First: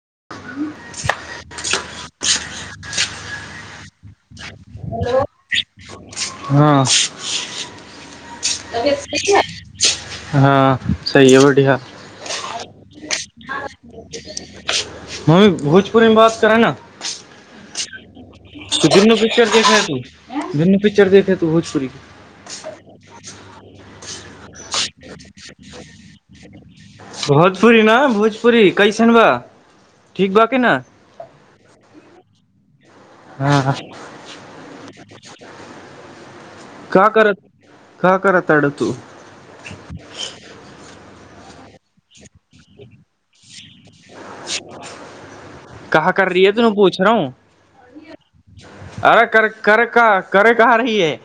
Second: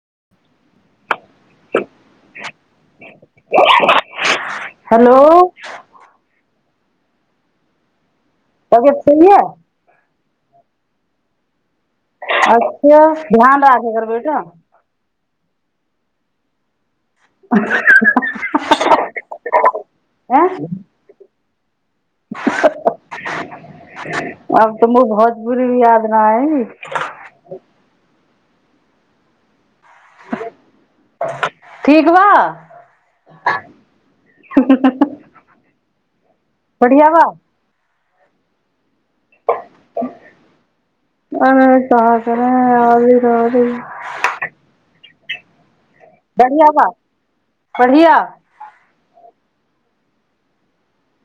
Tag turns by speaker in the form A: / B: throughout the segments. A: [inaudible] [inaudible]
B: Hello
A: [inaudible]
B: तबियत
A: तबियत
B: सही
A: ठीक
B: है
A: ऐ हँ सही है बढ़िआ
B: अँ ध्यान राखेगर बेैटो
A: मीमी भोजपुरीमे बात करे ह न
B: हँ ह ह ह
A: त दुनू पिक्चर देखेै तू
B: हैं
A: दुनू पिक्चर देखे तू त भोज
B: आब तऽ मो भोजपुरी भी याद न आइ
A: भोजपुरी ने भोज पुरी कैसनवा
B: ठीक वा
A: हँ का
B: बढ़िआ बा
A: करत का करतारु तू
B: अरे का करे रली रली
A: [inaudible] कर रही है
B: बढ़िआ
A: तू
B: बा
A: पूछ रहा हूँ
B: बढ़िआ
A: अरे कर कर का करे कहा रही है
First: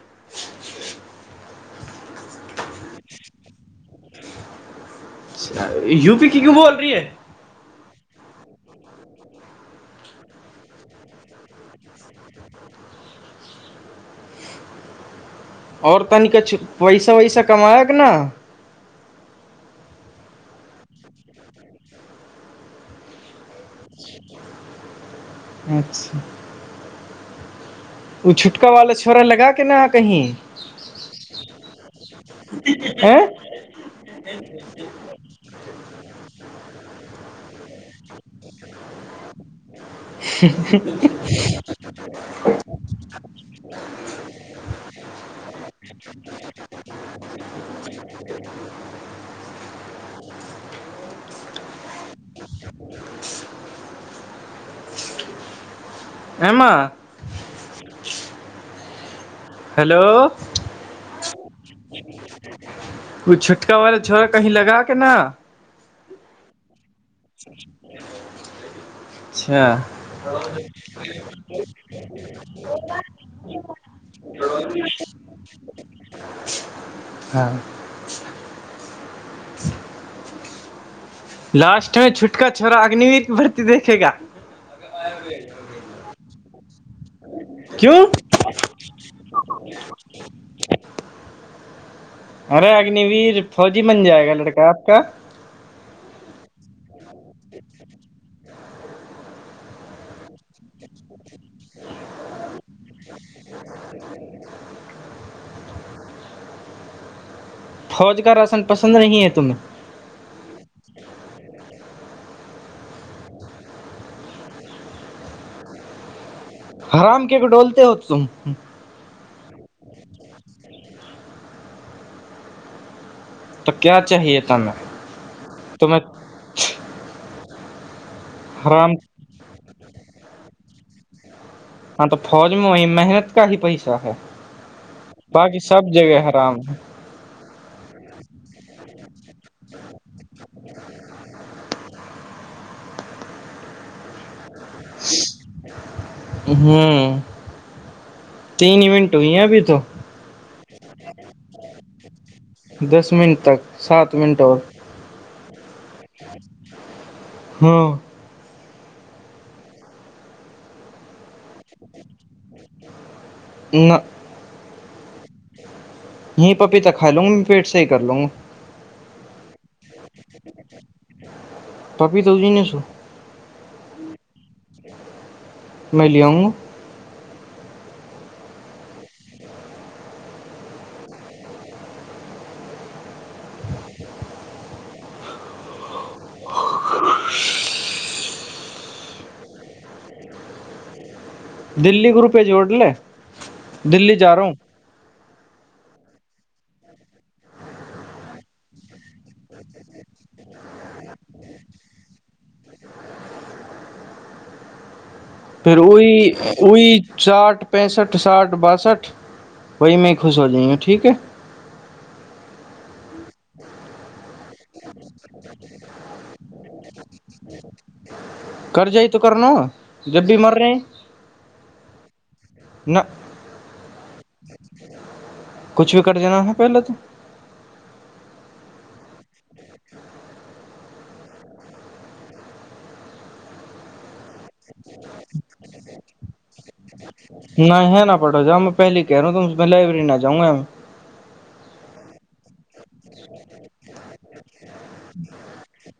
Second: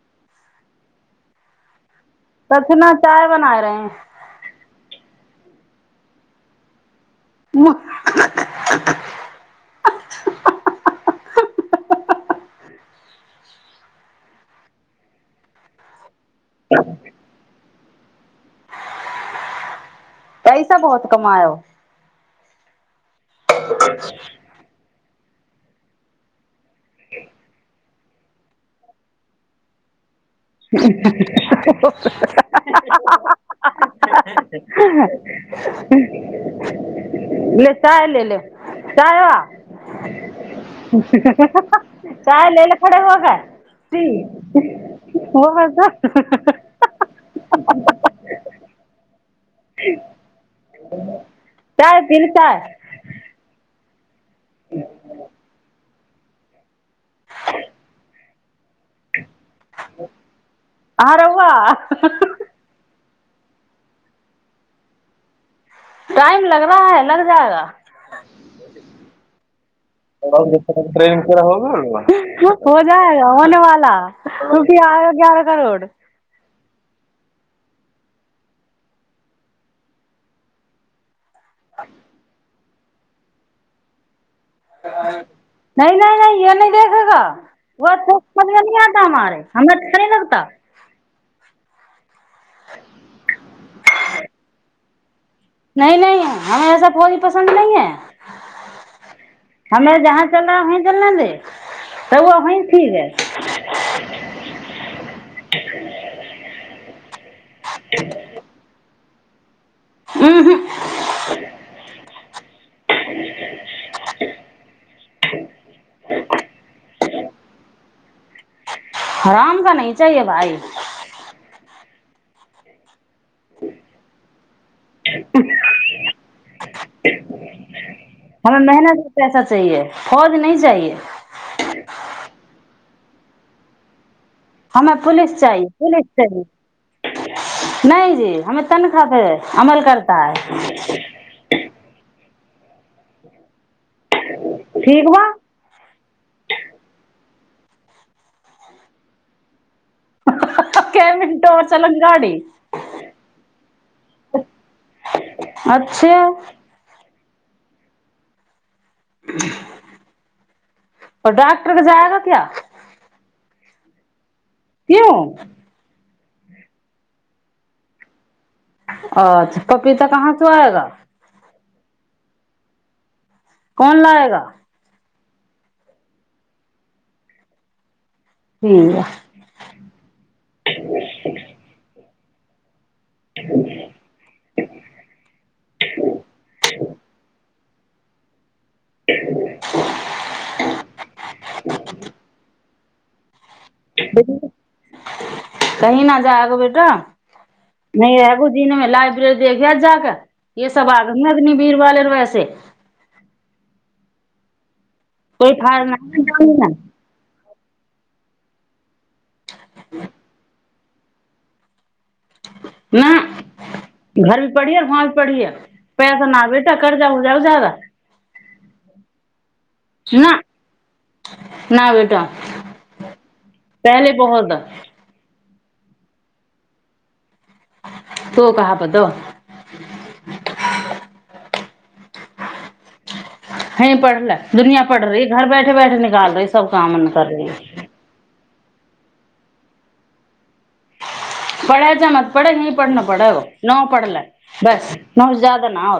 B: कछुना चाय बना रहेैं
A: यूपी की क्यो बोल रही है
B: [unintelligible]
A: और पता न क वैसा वैसा कमााय अगना
B: पैसा बहुत कमायो [inaudible]
A: अच्छा ओ छुटका वाला छोरा लगा के ना कहीं
B: हँ हँ हा
A: ऐं
B: हा ह ह ले चाय ले ले चाह आ ह ह ह चाय ले ले खड़े होके ओ ह ह ह चाय पी चाय
A: [unintelligible] [unintelligible] ए मां
B: ह
A: हेलो
B: आ रौआ हह ह
A: ओ छुटका वाला छोरा कही लगा के न
B: टाइम लग रहा है लग जाएगा हो जाएगा होने वाला रुपया आएगा ग्यारह करोड़
A: अच्छा हँ लास्टमे छुटका छोरा अग्निवीर बढ़ती देखेगा
B: नहि नहि नहि य नहि देख लेा
A: क्यों
B: अच्छा सम न आता हमारे हमरा अच्छा नहि लगता
A: अरे अग्निवीर फौजी बन जाएगा लड़का क्या
B: नहि नहि हम ऐसा फौजी पसन्द नहीं है हमे जहाँ चलना है वही चलना दे त वही
A: [inaudible]
B: ठीक
A: फौज का राशन प पन्द नहि है तुम में
B: म्म हमम [unintelligible]
A: हराम केक डोलते होत श
B: हराम का नही चाहिए भाई
A: तऽ क्या चाहिए तमे तो मै
B: ह हमे मेहनत पैसा चाहिए। फोज नहि चाहिए
A: हँ तऽ फौजमेइ मेहनत सका ही पैसा है
B: हमे पुलिस
A: बाकी
B: चाही
A: सब
B: पुलिस
A: जगह
B: चाही
A: हराम है
B: नहि। जी हमे तनखाह पे अमल करता है ठीक बा
A: ह्म तीन इवेंट होई ह अभी तो
B: हाहा के मिनट ओर चल गादी
A: दस मिनट तक सात मिनट और
B: अच्छा
A: हँ
B: ओ डॉक्टर जायगा क्या
A: ना
B: क्यू
A: हीं पपीता खा लूंग फिर से कर लूंग
B: अच्छा पपीता कहाँ से आएगा
A: पप्पी तौजी ने छौ
B: कौन लायेगा
A: मै ले आउंगा
B: ठीक [inaudible] [unintelligible]
A: दिल्ली ग्रुपे जोड़ले
B: कही न जाग बेटी नहि रहगो दिनमे लाइब्रेरी देख जााकऽ ये सब आदम अगनि भीरवाले वैसे कोई
A: फेर
B: फार
A: ओहि
B: नहीं ना
A: ओहि चाट पैंसठि साठि बासठि ओहिमें खुश हो जाइ ठीक ह
B: न घर भी पढ़िए वाँ भी पढ़िै पैसा न बेटा कर्जा उजा जदा
A: करजइ त करनो
B: न नहि बेटा
A: ना
B: पहले बोहल द
A: किछु भी कर देना है पहिले तऽ
B: तो कह ब त हे पढ़ले दुनिया पड़ रही घर बैठे बैठे निकाल रही सब काम कर री
A: रजामे पहले कहहि रह ह तुसमे लाइब्रेरी नहि जाउगा मै
B: पढ़ै जा मत पढ़ै यीं पढ़ना पड़ै नओ पढ़ल बस नओ जादा नओ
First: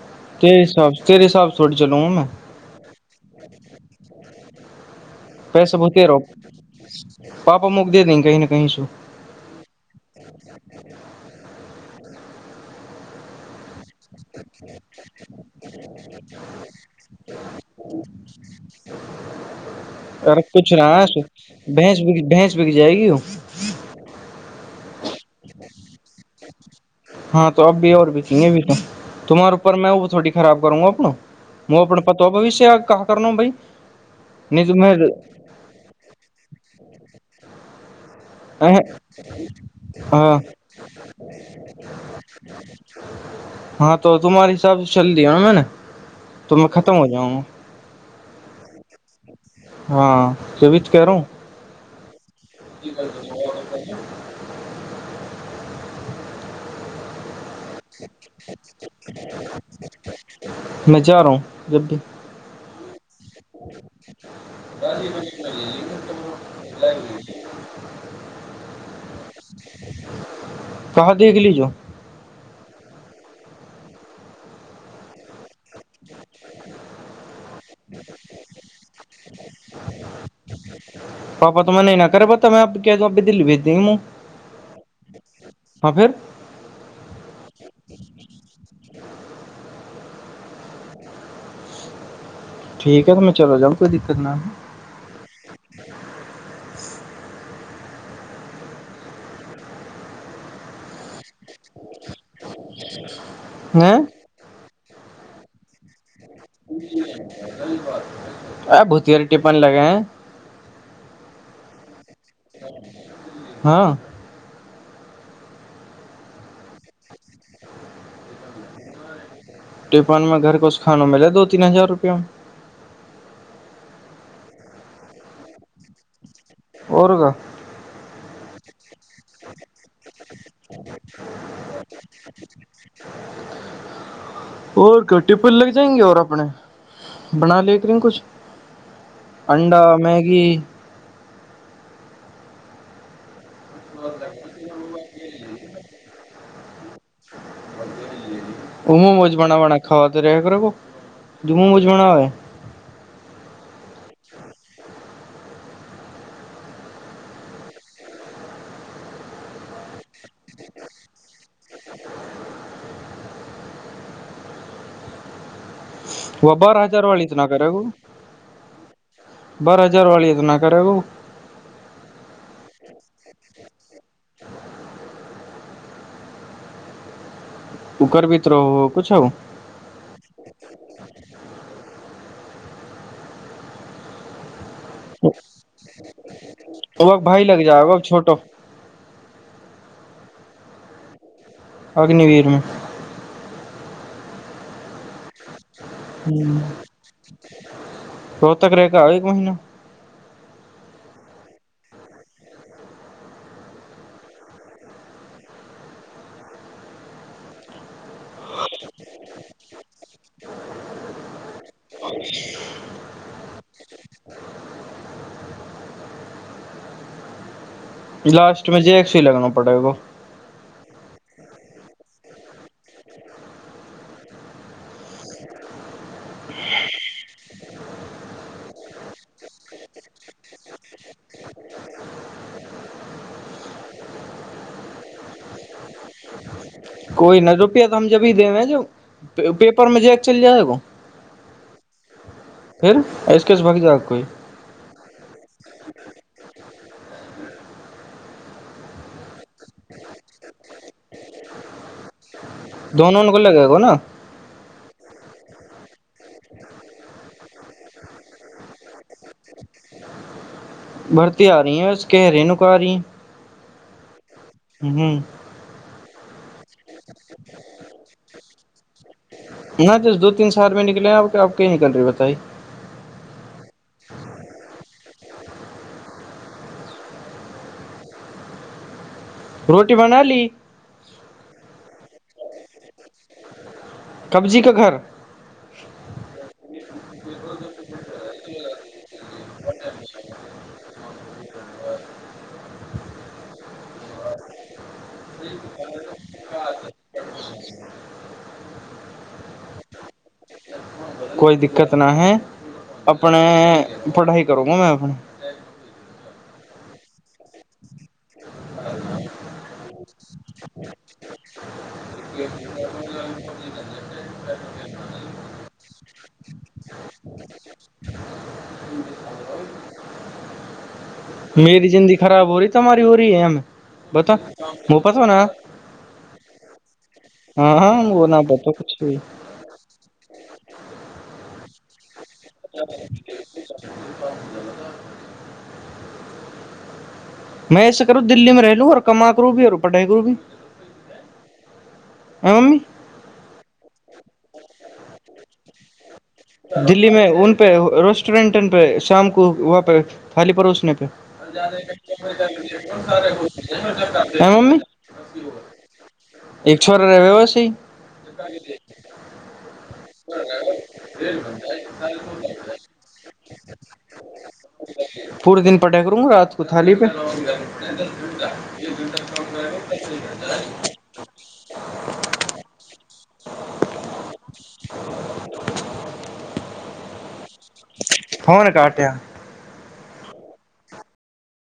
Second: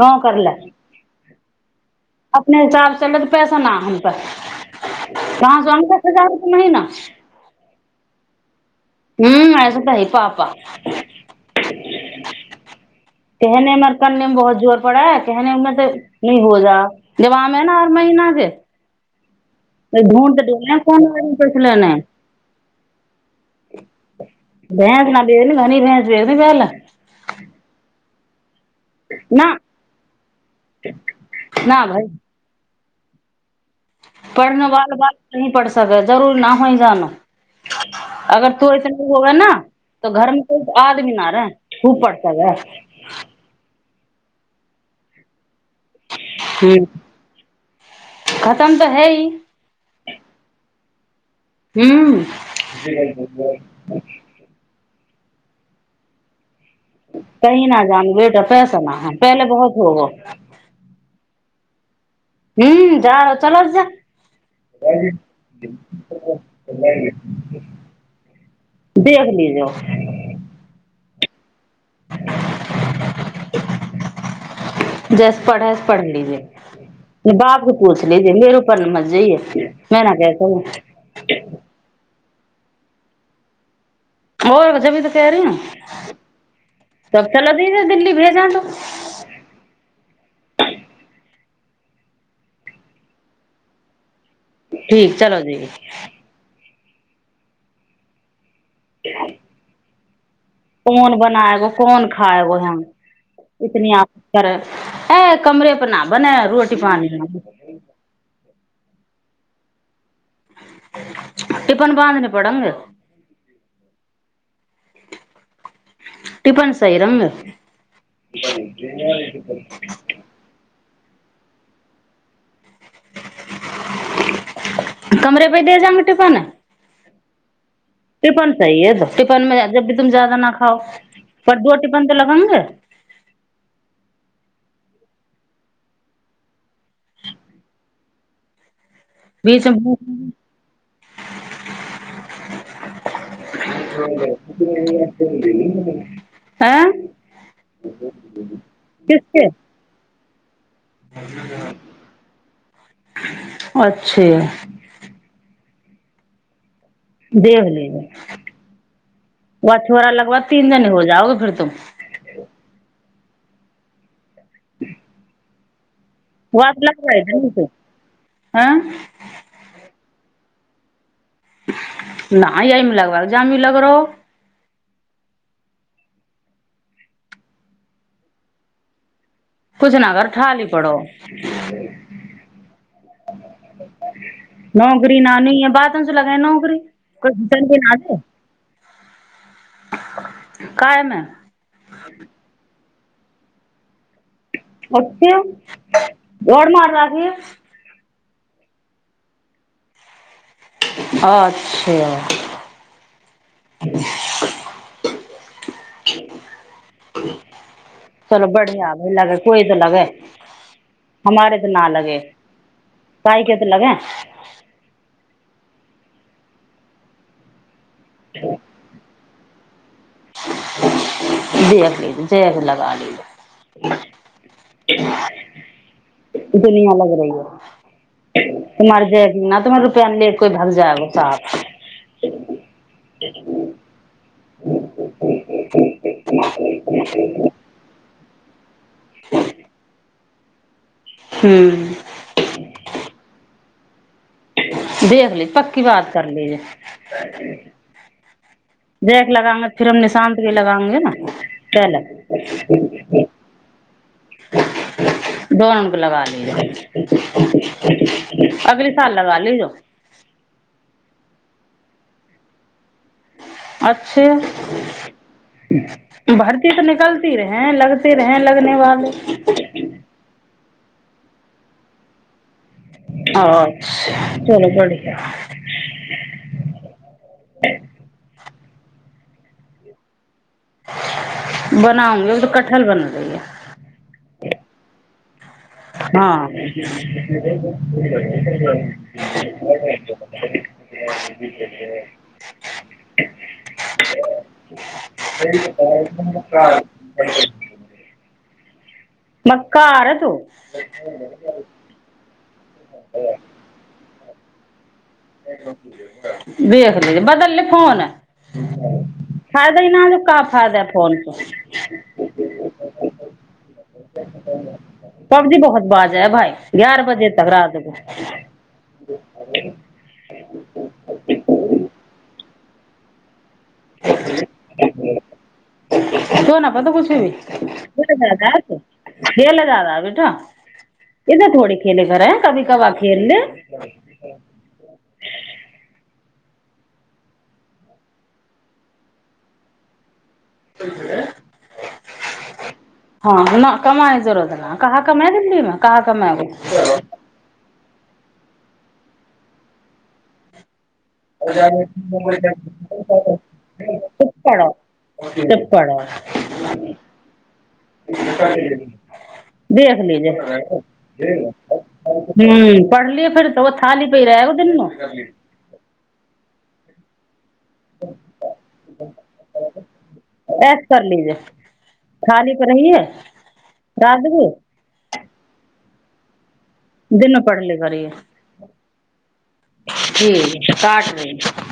B: काम कर ले
A: तेरे हिसाब से तेरे हिसाब से थोड़ी चलूंगा मैं
B: अपने हिसाब चल त पैसा न हम त
A: पैसे बहुते रहो
B: रुपये महीना
A: पापा मुख दे दंग कही ने कहि सू
B: हूँ असत हइ पाापा तने हमर करने में बहुत जोर पड़ा है। कहनेमें तऽ नी हो जा जबाम है। न हर महीना के ढूंढ
A: कर
B: तो
A: कुछ
B: ढूंढे
A: रह
B: कौन आदमी पैसे लेने
A: भैंस
B: हैं
A: भैंस भिक जाएगी ओ
B: दे गी
A: हँ त अब भी आओर भी इ भी तुम्हहारे
B: ना
A: ऊपर मैं थोड़ी खराब करूंगा अपो वो अपना पतो भविष्य आ कह करना भई
B: पढ़न वाल बाद न पढ़कै जरूरी नहि होइ जान अगर तो
A: अह,
B: ऐसे न होगे न तऽ घर
A: हाँ
B: मे कोइ आदमी न रहे ओ पढ़ स गै
A: हाँ तो तुम्हारहिसाब से चलियान
B: ह खतम त है ह
A: हँ तभी तो कह रहा हूं
B: ह्म कही न जानू बेटा पैसा न है। पहले बहुत होगो
A: ज
B: हु जा चला जा देख लीजो
A: कहाँ देख लीजो
B: जस पढ़ैस पढ़ लीेबै बाप के पुछ लिजिये मेरे ऊपर मत जैये, मै न
A: तब मै अपको केह रहा देल्ही भेज दिये
B: आर जभी त कह रही ने तब चलऽ दी दिल्ली भेजा नु
A: ठीक ह तमै चलो जाउ कोई दिकत नह
B: ठीक चला जाएय [unintelligible] कोन बनायगो कोन खाए वोह हम इतनी आ
A: हैं
B: कर अए कमरे पर नाम
A: आ भुतियरी टिप्पन लगे है
B: टिपन बाँ दने
A: हँ
B: टिफन सइ रन्ह
A: टिपान मे घर को खानो मिलै दो तीन हजार रुपयया
B: कमरे पे दे जांग टिफन
A: औरगर
B: टिपन सहि है तो टिफन मे जब की तुम जादा न खाओ पर दो टिफन त लगेंगे
A: तो टिपल लग जाएंगे और अपने बना लेते हैं कुछ
B: बीच
A: अण्डा
B: में
A: मैगी
B: [unintelligible] ऐं
A: ओहों मौमौज
B: किसके
A: बना बना खाबत त करब जुमू बुझबना होै
B: छै देख लेबै व छोरा लगबा तीन दिन हो जाओग फेर तू ह
A: व बारह हजार वाली इतना करेग
B: हैं
A: बारह हजार वाली इतना करब
B: नहि यमे लगब जामी लग रहो
A: ककर भित्रो किूछ
B: कुछ न कर ठी पड़ो [inaudible] नौकरी न न य बाद च लग नौकरी
A: वह
B: को
A: भाई
B: द
A: लग
B: न
A: जाएगा अब
B: दे
A: छोटो
B: कायमे
A: अग्निवीरमे
B: ओ दोडमाराारी
A: ओ त कर रे क आबै कहि न
B: अच्छा चलो बढ़िया भै लगे कोई तऽ लगे हमारे तऽ न लगे कइ के तऽ लगे
A: लास्टमे जे एक सए लगना बेगो
B: जी जयझूली दुनिया लग रहहि ह तुमरे जैकमे न तुम्ह रुपआ ले कोई भग जाएगो साफ ह
A: कोइ न रोपिया त जबी देना है जो पेपरमे जे चल जाएगा
B: हम्म
A: फेर एहिऐसके भि जा कोइ
B: देखख ली पकी बात कर ले जे देख लगांगे फिर हम निशान्त के लगांगे न
A: दोनों को लगेगा ना
B: पोन अग लगा ली अगल साल लगा ली जो
A: भर्ती आ री है बस कहि रहे नकी
B: अच्छा ई भर्ती तऽ निकलती रहेैं लगते रहेै लग धन्यवाद
A: नै दी दू तीन सौ शहर मे निकलेै आब अब की निकल रहै बताइ
B: अ अ चलू बढ़ि [inaudible]
A: रोटी बना ली
B: बनाऊँगी कठहल बन रहयें
A: कब्जीके घर
B: हँ [unintelligible]
A: [inaudible]
B: मक्का आ रहा तू
A: कोई दिक्कत न है अपने पढ़ाई करबा अपने
B: एक देख लहि बदलले फोन फायदा ही न
A: [unintelligible]
B: पबजी बहुत बाजे है भाई ग्यारह बजे तक रात मे
A: मेरी जिन्दगी खराब हो रइ तऽार हो रही है हम बता मु
B: धो ना पटो किछ ही
A: हँ हँ ओ नहि पता कछ भ
B: तऽ थोेने घर
A: [inaudible] मैं ऐसा करू दिल्ली में रह लू और कमा करू भी और पढ़ाई करू भी ह मम्मी
B: हँ न कमाई जुड़त ह कहा कमाई दिल्ली मे कहाँ कमा ब
A: स्टोरेट पे शाम को वहाँ पे फाली पड़ोसने
B: चुप
A: हाँ
B: करो
A: मम्मी
B: चुप करो
A: छोर रहै वैसी [unintelligible]
B: देख लीजिए हूँ पढ़लिए फेर तो खाली पै रहग दूनु [unintelligible]
A: आज के थाली पे
B: ऐश कर
A: [inaudible]
B: लीजिए थाली पर रहीये दादीगे देन
A: फोन काटया
B: जी पाँच मिनट [unintelligible]